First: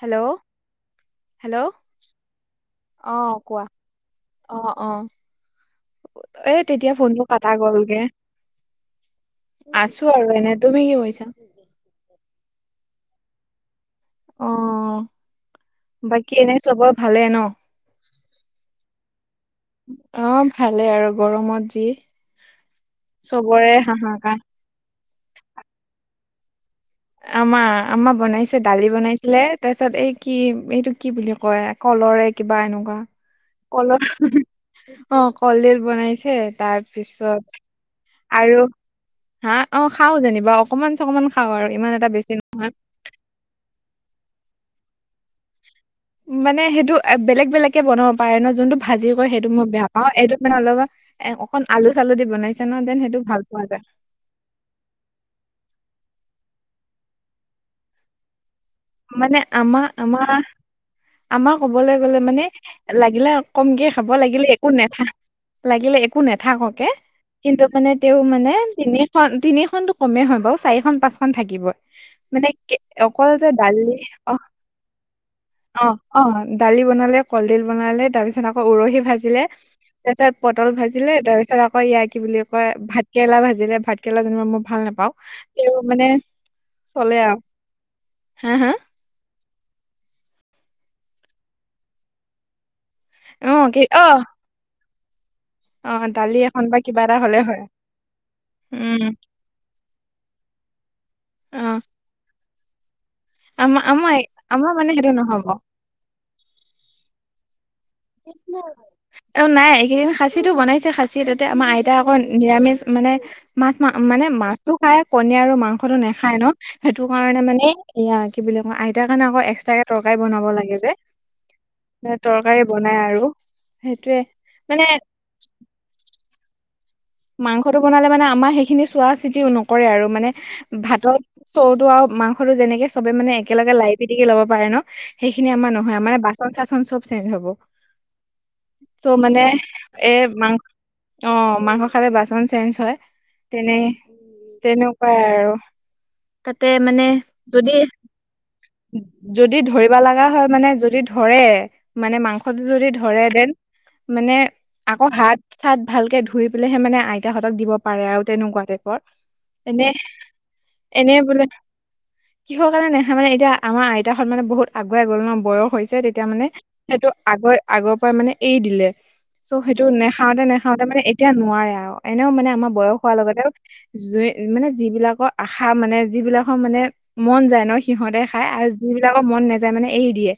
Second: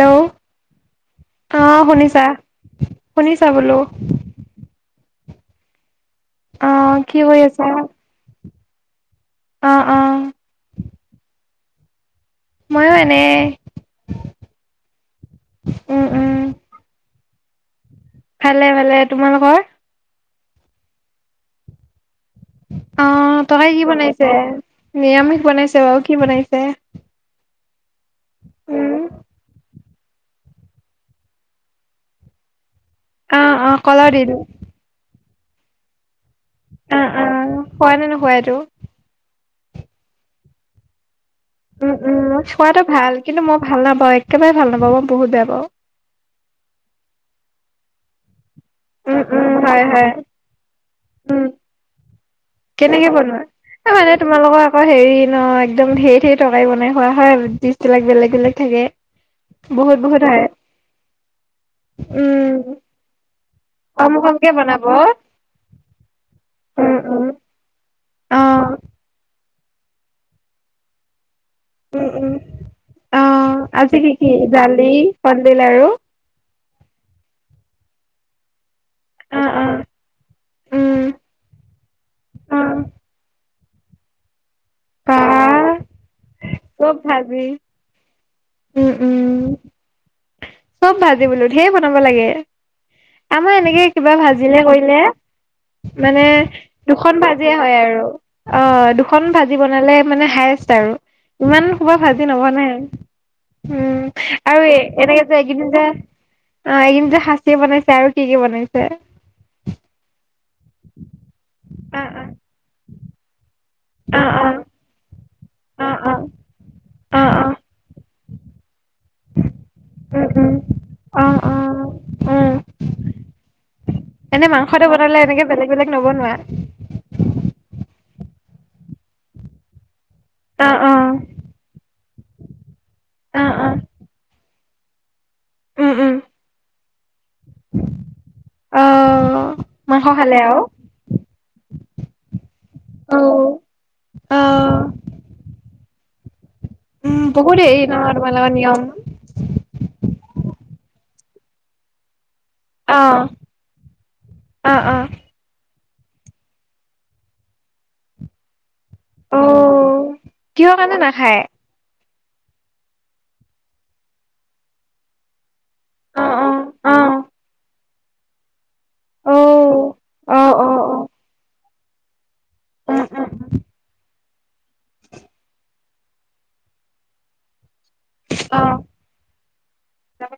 Hello অ hello শুনিছা অ শুনিছা কোৱা বোলো। অ অ এ অ তেতিয়া কি ফোনবোৰ কৰি পটা আছা গ'লগে- অ অ আছো আৰু এনে তুমি কি কৰিছা। ময়ো এনেই অ উম উম বাকী এনে চবৰে ভালে ন ভালে ভালে তোমালোকৰ অ ভালেই আৰু গৰমত যি- অ চবৰে তাকাই কি বনাইছে হাহাকাৰ নিৰামিষ বনাইছে বাৰু কি বনাইছে- আ আমা বনাইছে দালি উম বনাইছিলে তাছত- ত তত এই কি এইটো কি বুলি কয় কলৰে কিবা এন অ অ কলৰ দিল অ কলদিল বনাইছে। তাৰ অ অ পিছত খোৱা নে নোখোৱা এইটো আৰু হা অ খাওঁ যেনিবা অকমান চকমান খাওঁ - উম উম মোক খোৱাতটো ভাল কিন্তু মই ভাল নাপাওঁ একেবাৰে ভাল নাপাওঁ মই বহুত বেয়া পাওঁ। মানে সেইটো বেলেগ বেলেগকে বনাব পাৰে ন যোনটো ভাজি উম কৰে সেইটো উম মই হয় বেয়া হয় পাওঁ এইটো মানে অলপ উম অকণ আলু চালু দি- বনাইছে ন দেন কেনেকে সেইটো বনোৱা ভাল পোৱা যায় এ মানে তোমালোকৰ আকৌ হেৰি ন একদম হে টকাই বনাই খোৱা হয় আৰু ডিচবিলাক বেলেগ বেলেগ থাকে মানে আমাৰ বহুত আমাৰ বহুত হয়। আমাৰ ক'বলৈ গ'লে মানে উম লাগিলে কমকে খাব কম লাগিলে কমকে একো বনাব নেখা উম লাগিলে একো নাথাককে উম। কিন্তু মানে তেওঁ মানে অহ তিনিখন তিনি তিনি খনটো কমেই হয় বা ওঃ চাৰিখন পাঁচ থাকিব উম উম মানে অকল যে অহ দালি আজি কি কি অ দালি কলডিল অ আৰু অ দালি বনালে কলদিল বনালে তাৰপিছত আকৌ উৰহি ভাজিলে অহ অহ তাৰ পিছত পটল উম ভাজিলে তাৰ পিছত আকৌ ইয় কি বুলি কয় অহ ভাত কেৰেলা ভাজিলে দিলে ভাত কেৰেলা যেনিবা মই ভাল নাপাওঁ বা তে মানে চব চলে আৰু ভাজি হা হা উম উম চব ভাজি বোলো ঢেৰ বনাব লাগে অ আমাৰ কি এনেকে অ কিবা ভাজিলে কৰিলে অ মানে দালি এখন বা কিবা দুখন এটা হলে ভাজিয়ে হয় আৰু অ উম দুখন ভাজি ভাজি বনালে মানে হায়ষ্ট আৰু অ ইমান খোবা ভাজি নবনাই, আমাৰ উম! আমাৰ আৰু আমাৰ মানে সেইটো এনেকে যে নহব এইকেইদিন যে অ এইকেইদিন যে খাচি বনাইছে। আৰু কি কি বনাইছে অ নাই এইকেইদিন খাচীটো বনাইছে খাচী তাতে আমাৰ আইতা অ আকৌ নিৰামিষ মানুহ। মানে মাছ অ মানে মাছটো খাই। [unintelligible] অ অ অ মাংটো নেখাই ন সেইটো অ অ কাৰণে অ', মানে এয়া কিবোলি কয় আইতা আইতা কাৰণে আকৌ এক্সট্ৰাকে তৰকাৰী উম বনাব উম লাগে যে অ অ উম তৰকাৰী। বনাই আৰু সেইটোয়ে এনে মানে মাংসতে বনালে এনেকে বেলেগ বেলেগ নবনোৱা। মাংসটো বনালে মানে আমাৰ সেইখিনি চোৱা চিতা নকৰে আৰু মানে অ অ ভাতত চৰুটো আৰু মাংসতো যেনেকে সবে মানে অ অ একেলগে লাই পিটিকি ল'ব পাৰে ন সেইখিনি আমাৰ উম নহয় উম মানে বাচন চাচন চব চে হব অ টো মানে মাংস এ খালে আৰু মাংস অ। খালে বাচন চেঞ্জ হয় অ তেনে অ তেনেকুৱাই আৰু তাতে মানে উম বহুত যদি হেৰি নহয় তোমাৰ লগত নিয়ম যদি ধৰিব লগা হয় মানে যদি ধৰে মানে মাংসটো যদি অ ধৰে দেন মানে অ', আকৌ অ', হাত চাত ভালকৈ ধুই পেলাইহে মানে আইতাহঁতক দিব পাৰে আৰু তেনেকুৱা টাইপত। এনে অ', কিহৰ কাৰণে এনে নাখায়? বোলে। কিহৰ কাৰণে নেহা মানে এতিয়া আমাৰ আইতাহত মানে বহুত আগুৱাই গ'ল ন বয়স হৈছে অ', তেতিয়া মানে অ', সেইটো অ', আগৰ পৰাই মানে এৰি দিলে। চ' সেইটো অ', নেখাওতে অ', নেখাওতে মানে অ', এতিয়া নোৱাৰে আৰু এনেও মানে মাৰ বয়স হোৱাৰ লগতে জুই, মানে যিবিলাকৰ আশা মানে যিবিলাকৰ মানে মন যায় ন, সিহঁতে খাই আৰু যোন বিলাকৰ মন নাযায় মানে এৰি দিয়ে।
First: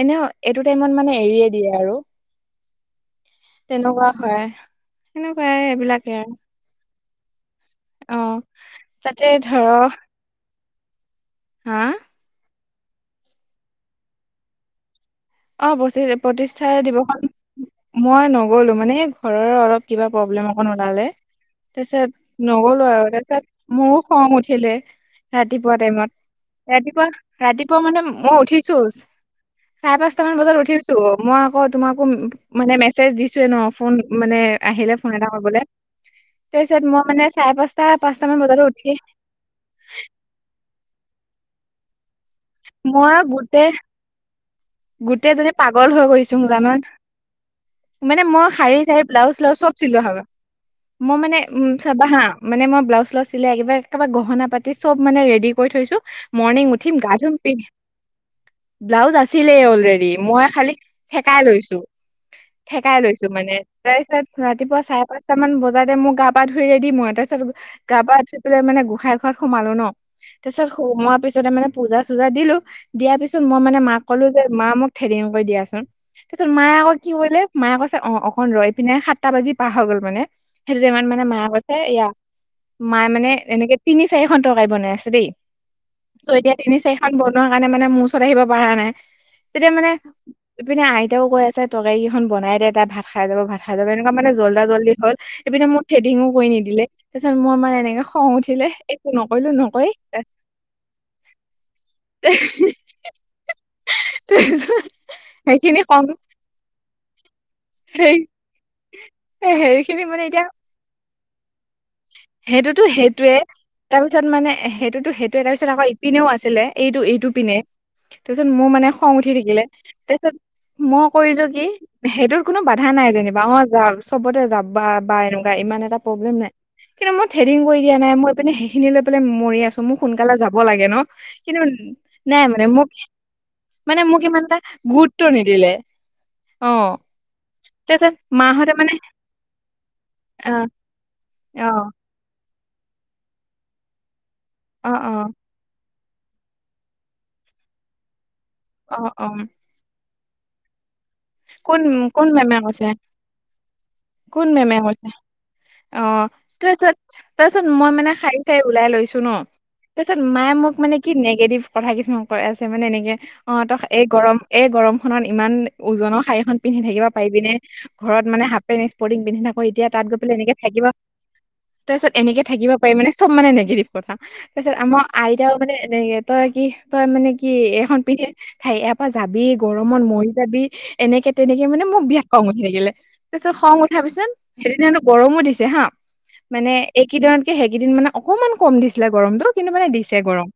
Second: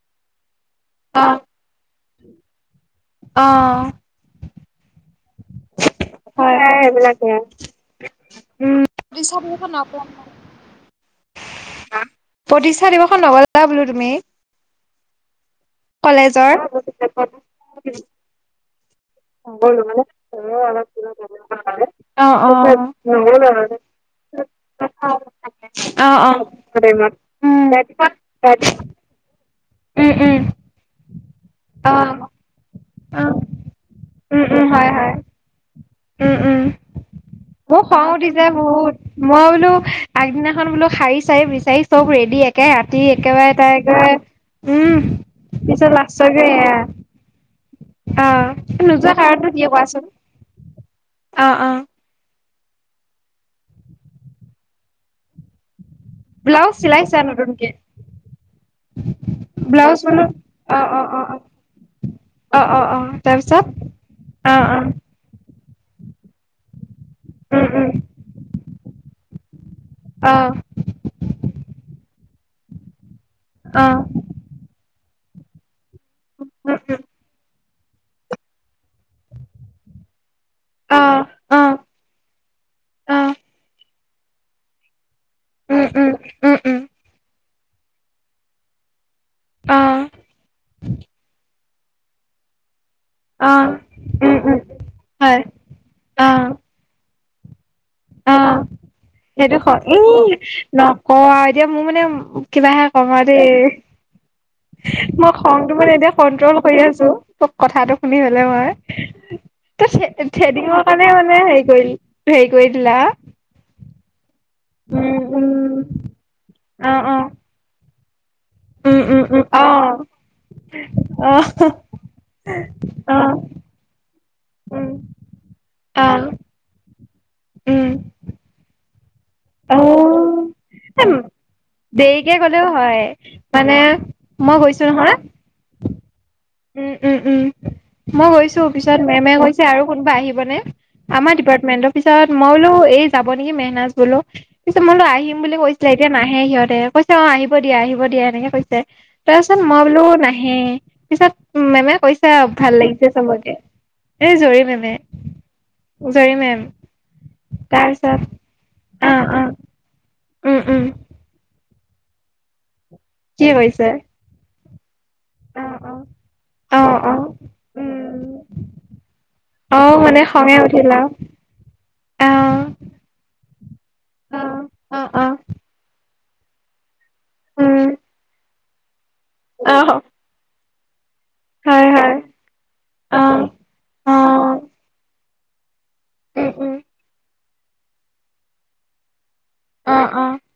এনেও এইটো টাইমত মানে এৰিয়ে দিয়ে আৰু তেনেকুৱা হয়। সেনেকুৱাই এইবিলাকে আৰু হয় এই বিলাকে, অ উম! তাতে পিছত সেই টো ধৰ নকয়। হা! প্ৰতিষ্ঠা দিৱস [unintelligible] বোলো তুমি, অ প্ৰতি কলেজৰ? প্ৰতিষ্ঠা দিৱসত মই নগলো মানে, ঘৰৰ অলপ কিবা প্ৰব্লেম অকন ওলালে। অ', তাৰপিছত অ', নগলো আৰু তাৰপিছত মোৰো খং উঠিলে। ৰাতিপুৱা অ', অ', টাইমত ৰাতিপুৱা উম, ৰাতিপুৱা মানে মই উঠিছো। চাৰে উম, পাঁচটা মান উম, বজাত উঠিছো মই আকৌ তোমাকো অ', মানে মেছেজ অ', দিছো এ ন ফোন মানে উম, উম, হয়, আহিলে ফোন হয়, এটা কৰিবলে উম! উম তাৰপিছত মই মানে চাৰে মোৰ পাঁচটা খং পাঁচটা মান উঠিছে বজাতো উঠি বহুত মই বোলো আগদিনাখন বোলো শাৰী চাৰি বিচাৰি চব ৰেডি একে ৰাতি মই একেবাৰে গোটেই তাই গ গোটেইজনী পাগল হৈ গৈছো এয়া জানানে? মানে অ মই শাৰী চাৰী নোযোৱা ব্লাউজ কাৰণটো চিলাউজ কি চব চিলোৱা কোৱাচোন হ'ল মই মানে অ অ উম চাবা হা মানে মই ব্লাউজ চিলাউজ চিলাই একেবাৰে গহনা পাতি চব মানে ৰেড কৰি থৈছো। মৰ্ণিং ব্লাউজ উঠিম গা চিলাইছা ধূম পিন্ধি নতুনকে ব্লাউজ আ আছিলে ব্লাউজ অলৰেডি বোলো মই খালি অ অ অ অ থেকাই লৈছো। অ অ থেকাই অ লৈছো মানে তাৰপিছত তাৰ পিছত অ অ ৰাতিপুৱা চাৰে পাঁচটা মান বজাত যাতে মোক গা পা ধুই ৰেদি মই তাৰপিছত উম উম গা পা ধুই পেলাই মানে গোঁসাই ঘৰত সোমালো ন অ তাৰ পিছত সোমোৱাৰ পিছতে মানে পূজা চুজা দিলো দিয়াৰ পিছত মই মানে অ মাক ক'লো যে মা মোক থেদিং কৰি দিয়াচোন তাৰপিছত মায়ে উম আকৌ উম কি কৰিলে মায়ে কৈছে অ অকন ৰয় পিনে সাতটা বাজি পাৰ হৈ গ'ল মানে সেইটো অ টাইমত মানে মায় অ অ কৈছে এইয়া মায়ে মানে উম এনেকে তিনি চাৰিখন তৰকাৰী বনাই আছে দেই উম চ এতিয়া উম তিনি উম চাৰিখন বনো কাৰণে মানে মোৰ ওচৰত আহিব পৰা নাই তেতিয়া অ মানে ইপিনে আইতাও কৈ আছে তৰকাৰী কিইখন বনাই দে তাত ভাট খাই যাব অ ভাত খাই যাব এনেকুৱা মানে উম উম জল্দা জল্দি হল হয় এইপি মোৰ থ্ৰেডিঙো অ কৰি নিদিলে তাৰ পিছত মোৰ মানে এনেক অ সেইটো হয় এই নকওঁ আও এতিয়া মোৰ মানে কিবাহে আমাৰে মই খংটো সেইখিনি মানে কম এতিয়া কন্ট্ৰল কৰি আছো কথাটো সেই শুনি পলেই মই ত‌ই হেৰিখিনি মানে থ্ৰে এতিয়া থ্ৰেডিংৰ কাৰণে মানে হেৰি কৰি হেৰি কৰি সেইটোতো দিলা সেইটোয়ে তাৰপিছত মানে। সেইটোতো উম সেইটো এ উম তা পিছত আকৌ ইপিনেও আছিলে অ এইটো অ এইটো পিনে। তাৰপিছত মো মানে উম খং উম উঠি উম থাকিলে অ তাৰপিছত। মই অ কৰিলো কি সেইটোত কোনো বাধা নাই অ যেনিবা মই যাম চবতে যাবা উম বা এনেকোৱা ইমান এটা অ প্ৰব্লেম নাই, কিন্তু মই থ্ৰেডিং কৰি উম দিয়া নাই মো সেইখিনিলে মৰি আছো মোক সোনকালে যাব লাগে ন অ কিন্তু দেৰিকে নাই গলেও মানে মোক হয় মানে মোক মই ইমানটা গৈছো নহয় গুৰুত্ব নিদিলে অ উম উম উম তাৰপিছত মই গৈছো মাহঁতে মানে পিছত মেমে কৈছে আৰু কোনোবা অ আহিবনে আমাৰ অ ডিপাৰ্টমেন্টৰ পিছত মই বোলো এই যাব নেকি মেহনাজ বোলো পিছত অ মই বোলো আহিম বুলি কৈ এতিয়া নাহে সিহঁতে কৈছে অ আহিব দিয়া আহিব দিয়া এনেকে কৈছে অ অ অ তাৰপাছত মই বোলো না হে পিছত উ কোন মেমে কোন কৈছা মেমে ভাল কৈছে লাগিছে চবকে এ কোন জুৰি মেমে কৈছে অ জৰি মেম তাৰপিছত তাৰপিছত মই মানে শাৰী চাৰী ওলাই অ লৈছো ন অ তাৰপিছত মায়ে উম মোক উম মানে কি নিগেটিভ কথা কিছুমান কৈ আছে মানে এনেকে কি অ কৰিছে তহ এই গৰম এই গৰম খনত ইমান অ অ ওজনৰ শাৰীখন অ পিন্ধি থাকিব অ পাৰিবিনে ঘৰত উম মানে হাপে নি স্পৰ্টিং পিন্ধি থাকো অ এতিয়া তাত গৈ মানে পেলাই এনেকে খঙে থাকিব। উঠিল আৰু তাৰপিছত অ এনেকে থাকিব পাৰিম মানে চব মানে নিগেটিভ কথা অ তাৰপিছত অ আমাৰ অ আইতাও মানে এনে তই কি তই মানে কি উম এইখন পিন্ধি ঠাই ইয়াৰ পৰা যাবি অ গৰমত মৰি যাবি এনেকে এনেকে তেনেকে মানে হয় মোক হয় বিৰাত খং উঠি থাকিলে অ', তাৰপিছত খং উঠাৰ পিছত অ', সেইদিনানো গৰমো দিছে হা। উম, মানে উম, এইকেইদিনতকে সেইকেইদিন মানে অকমান কম দিছিলে গৰমতটো কিন্তু মানে অ', দিছে অ', গৰম।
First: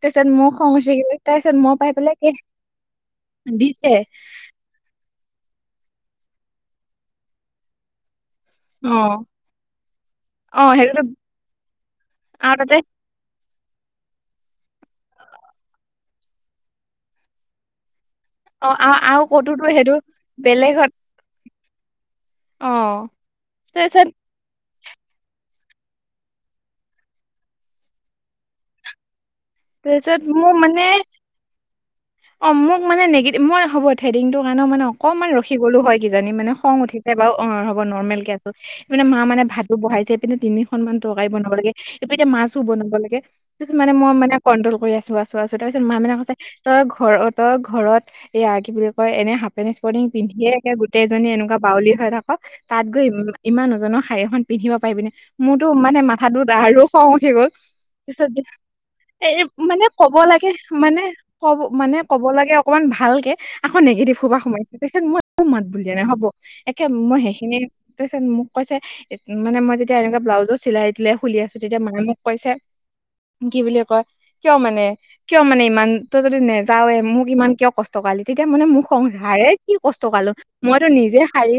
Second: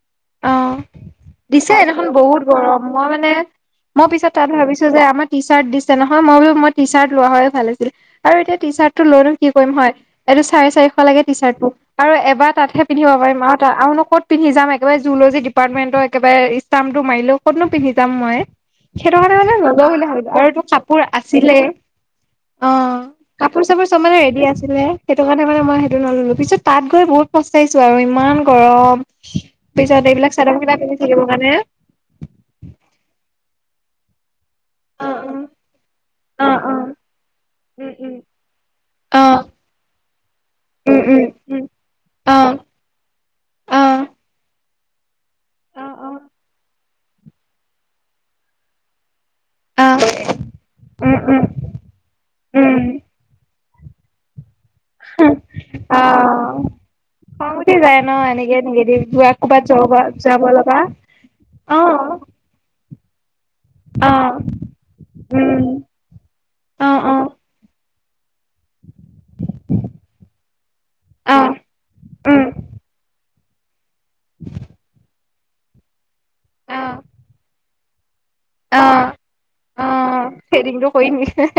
তাৰপিছত মোৰ অ খং উঠি থাকিলে তাৰপিছত দিছে মই পাই সেইদিনাখন পেলাই কে বহুত গৰম মই মানে দিছে মই পিছত তাত ভাবিছো। যে আমাৰ টি চাৰ্ট দিছে নহয় মই বোলো টি চাৰ্ট লোৱা হ'লে ভাল আছিলে। আৰু এতিয়া টি অ চাৰ্ট টো লৈ লো কি কৰিম হয় এইটো অ চাৰি চাৰিশ সেইটোতো লাগে টি চাৰ্ট টো আৰু এবাৰ তাতহে পিন্ধিব পাৰিম। আৰু নো কত পিন্ধি যাম একেবাৰে জুলজি ডিপাৰ্টমেটৰ একবাৰে ইষ্টামটো মাৰিলৈ কতনো পিন্ধিম। যাম মই অ আৰু সেইটো আৰু কাৰণে মানে ক'তোতো নল‌ও সেইটো বুলি ভাবিলো আৰু তোৰ বেলেগত কাপোৰ আছিলে। অ কাপোৰ চাপোৰ চব তাৰপিছত মানে ৰেডি আছিলে। সেইটো কাৰণে মানে মই সেইটো নললো পিছত তাত গৈ বহুত পস্তাইছো আৰু ইমান গৰম। পিছত তাৰপিছত এইবিলাক চাদৰ মোক মেখেলা মানে পিন্ধি থাকিব কাৰণে অ মোক মানে নেগেটিভ মই হ'ব থ্ৰেডিংটো। কাৰণেও মানে অ অকনমান ৰখি গলো হয় কিজানি অ মানে অ খং উঠিছে বাৰু অ হ'ব উম উম নৰ্মেল কে আছো মানে মা অ মানে। ভাতো বহাইছে এইপিনে তিনিখনমান তৰকাৰী বনাব লাগে এইপিনে অ মাছো বনাব লাগে তা পিছত মানে মই মানে। কন্ট্ৰল কৰি আছো আছো আছো তাৰপিছত মা মানে কৈছে তই ঘৰত তই ঘৰত এয়া কি বুলি কয় এনে। সাফপেন্ট অ ইস্পটিং পিন্ধিয়ে একে উম গোটেইজনী উম এনেকুৱা বাউলি হৈ থাকক উম তাত গৈ ইমান ওজনৰ শাৰ়ী এখন। পিন্ধিব পাৰিবি নে মোৰতো মানে অ মাথাটোত আৰু খং উঠি গ'ল যায় ন পিছত। এনেকে নিগেটিভ এ যোৱা ক'বাত মানে যাব ক'ব যাব লাগে লগা মানে ক'ব অ মানে ক'ব লাগে অকমান ভালকে আকৌ অ নিগেটভ সোপা সোমাইছো তা পিছত মই একো মাত উম বুলিয়ে নাই হ'ব একে অ অ মই সেইখিনি তা পিছত মোক। কৈছে মানে মই যেতিয়া এনেকুৱা ব্লাউজো চিলাই দিলে খুলি অ আছো তেতিয়া মায়ে মোক উম কৈছে। কি বুলি কয় কিয় মানে। কিয় মানে ইমান তই যদি অ নেযাৱওৱে মোক ইমান কিয় কষ্ট কৰালি। তেতিয়া মানে অ মোৰ খং উঠিলে কি অ কষ্ট কৰালো মইতো থ্ৰেডিংটো কৰিম নিজে শাৰী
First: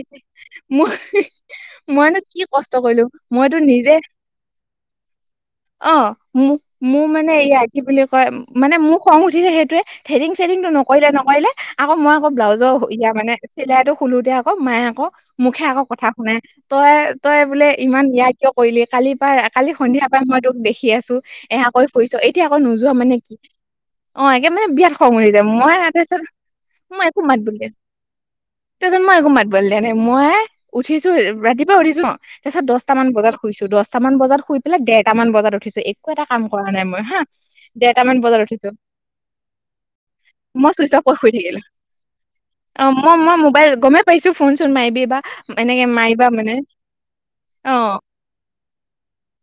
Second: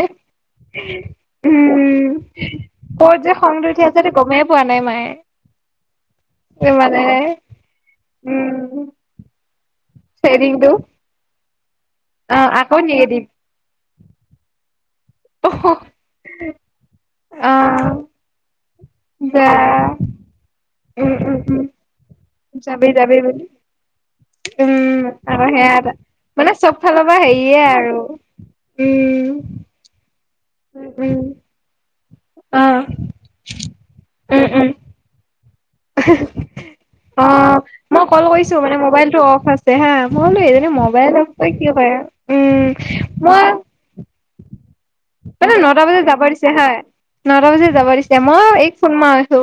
মই উম মইনো কি কষ্ট কৰিলো ক'ত যে মইতো খংটো উঠি নিজে। আছে গমেই পোৱা নাই মায়ে অ মো মো মানে সেয়াই কি বুলি কয় মানে উম মোক খং উঠিছে সেইটোৱে থ্ৰেডিং চেডিংটো চেৰিংটো নকৰিলে নকৰিলে। আকৌ মই আকৌ অ ব্লাউজৰ ইয়া নিগেটিভ মানে চিলাই খোলোতে আকৌ মায়ে আকৌ। মোক হে আকৌ কথা শুনে তই তই অ বোলে ইমান নিয়াই কিয়। কৰিলি কালিৰ পৰা যা কালি সন্ধিয়াৰ পৰা মই তোক দেখি উম আছো উম উম এয়াকৈ পছ এতিয়া আকৌ যাবি নোযোৱা মানে যাবি কি। বুলি অ একে মানে বিৰাট উম খং উঠি যায় আকৌ সেয়া মই এটা তাৰচত মানে চব ফালৰ মই পৰা একো মাত বুল হেৰিয়ে দিয়া নাই। আৰু তহঁতেত মই একো উম মাত বোল দিয়া নাই, মই উম উঠিছো উম ৰাতিপুৱা উঠিছো অ। তাৰ পিছত দহটা মান বজাত শুইছো দহটা মান বজাত উম শুই উম পেল দেৰটা মান বজাত উঠিছো একো এটা কাম। নাই মই হা অ দেৰ মই মান কল বজাত কৰিছো উঠিছো মানে মোবাইলটো অফ আছে হা বোলো এইজনী মই চুইচ অ মোবাইল শু অফ কৰি থাকি। কি কৰে উম অ মই মই মোবাইল গমেই পাইছো। ফোন চোন মাৰিবি বা পানে নটা এনেকে বজাত যাব মাৰিবা দিছে মানে হাই। নটা বজাত অ যাব দিছে মই এই ফোনমা আছো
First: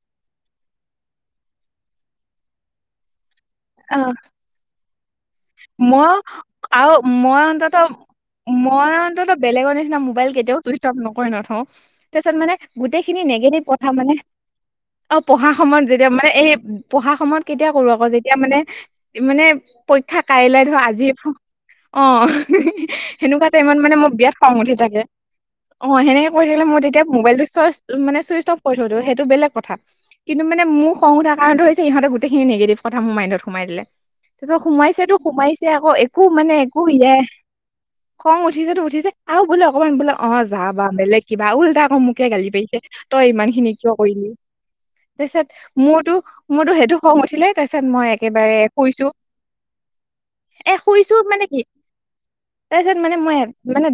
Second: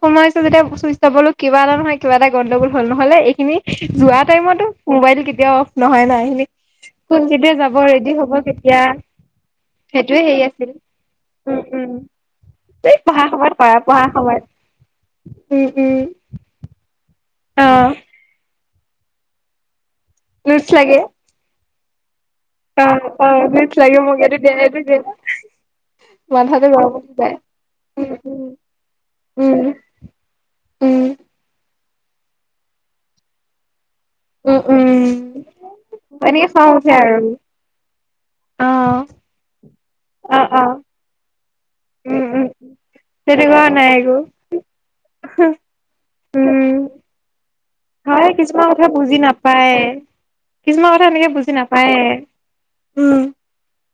ফোন মাৰিছোঁ। যেতিয়া বস্তু চাবলো কিবা এটা নহয় কিবা এটা গণ্ডগোল হল নহ'লে এইখিনি অ যোৱা টাইমতো। মোবাইল কেতিয়াও অফ নহয় মই না এইখিনি আৰু কোন মই কেতিয়া অন্তত যাব ৰেডি হ'ব কেতিয়া মই অন্তত বেলেগ। নি সেইটোয়ে মল হেৰি কেতিয়াও আছিল চুই অফ নক নথ উম উম তাৰপিছত মানে এই পঢ়া সময়ত গোটেইখিনিগেটিভ কৰা কথা পঢ়া মানে। সময়ত অ পঢ়া উম সময়ত উম যেতিয়া মানে এই পঢ়া সমত। অ কেতিয়া কৰো আকৌ যেতিয়া মানে মানে পৰীক্ষা কাইলৈ নোটছ ধৰ লাগে আজি অ। অ অ সেনেকুৱা নোটছ টাইমত মানে লাগে মোৰ মোক বিৰাত এইটো দে খং উঠি এইটো দে থাকে। অ সেনেকে কৰি থাকিলে মাথাটো মই গৰম তেতিয়া উঠি যায় মোবাইলটো চই উম মানে উম চুইচ অফ কৰি থো সেইটো উম কথা কিন্ত। মানে মোৰ খং উম উঠাৰ কাৰণটো হৈছে ইহত গোইখিনি নিগেটিভ কথা মোৰ মাইডত সোমাই দিলে। উম তাৰপিছত সোমাইছেতো উম সোমাইছে আকৌ একো এনেকে মানে খং একো উঠে আৰু হয়াই।। খং অ উঠিছেতো উঠিছে আৰু বোলে অকমান বোলে অহ অ যা অ বা বেলেগ। কিবা উওল্টা উম কমুকে গালি উম পাইছে তই ইমান তেনেকুৱা খিনি নাই কিয় একো কৰিলি। তাৰ পিছত মোৰতো মোৰতো উম সেইটো খং উঠিলে তাৰপিছত মই হয় একেবাৰে কিছুমান কথা শুইছো। বুজি নাপায় এ কিছুমান কথা শুইছো এনেকে মানে বুজি কি, নাপায় তাৰপিছত মানে উম মই।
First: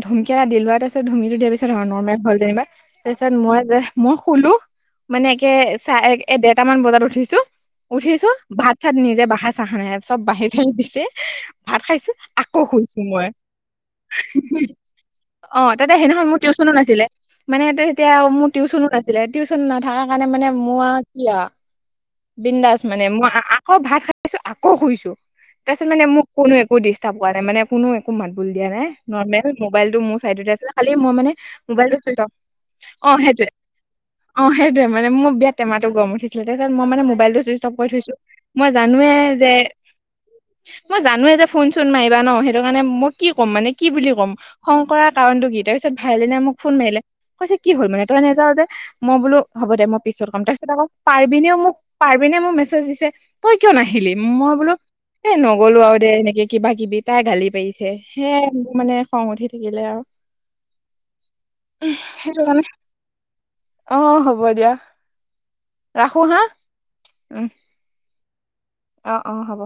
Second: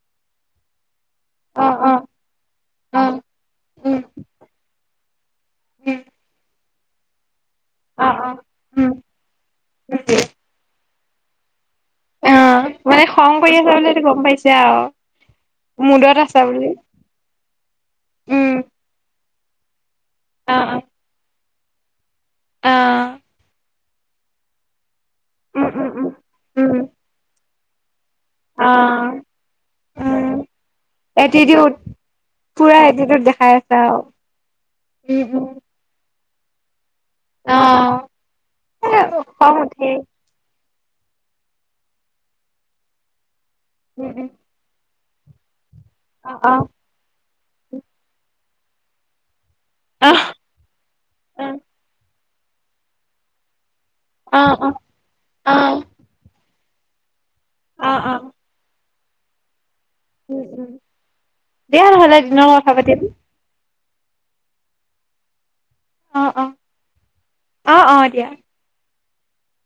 ধুমকেৰা দিলোৱা। ধুমিটো দিয়াৰ অ পিছত আৰু অ নৰ্মেল হল দেবা অ তাৰ পিছ মই যে উম মই শুলো মানে। এ চাহ উম এ দেৰটামান বজাত উঠিছো, অ উঠিছো অ ভাত উম চাত নিজে বাহাৰ চাহ নে। চব বাহি থাকি দিছে, ভাত খাইছো আকৌ শুইছো মই। টো গম পাইছো আহ। অ তাতে সে নহয় মোৰ টিউচনো নাছিলে মানে তেতিয়া মোৰ উম টিউচনো নাছিলে। টিউচন নাথাকা কাৰণে মানে অ অ মোৰ আৰু কি আৰু। অ বিন্দাস মানে মই আকৌ ভাত খাইছো আকৌ শুইছো। উম তাৰপিছত উম মানে মোক কোনো উম একো উম ডিষ্টাৰ্ব কৰা নাই মানে কোনো। মাত বোল দিয়া অ নাই নৰ্মেল মোবাইলটো মোৰ উম চাইততে আছিলে খালি মই মানে এটিটিউড মোবাইলটো চ পুৰা এটিটিউদ দেখাই আছে আৰু। অ সেইটোয়ে মানে উম মোৰ উম বিয়া টেমাটো গম উঠিছে। মই মানে মোবাইলটো চুইচ অফ কৰি থৈছো, মই জানোৱে। খ্ং যে উঠেই। মই জানো যে ফোন চোন মাৰিবা ন সেইটো কাৰণে মই কি ক'ম মানে কি উম বুলি উম ক'ম খ্ং কৰা। কাৰণটো কি তাৰ পিছত অ ভাইলিনাই অ মোক ফোন মাৰিলে কৈছে কি হল মানে তই নাযাও যে মই বোলো। হ'ব দে মই অহ পিছত কম তাৰপিছত আকৌ পাৰ্বিনেও মোক পাৰ্বিনেও মোক মেছেজ দিছে তই কিয় নাহিলি। উ অ অ মই অ বোলো এ নগলো অ'। আৰু দে এনেকে কিবা কিবি তাই গালি পাৰিছে অ', অ', সে মানে। খং উঠি থাকিলে আৰু উম উম দিয়া নহ'লে সেইটো দিনৰ কাৰণে কথা পাতিম। অ হ'ব দিয়া, ৰাখো অ', হা অ', উম। অ', অ', দিয়া। অ অ হ'ব।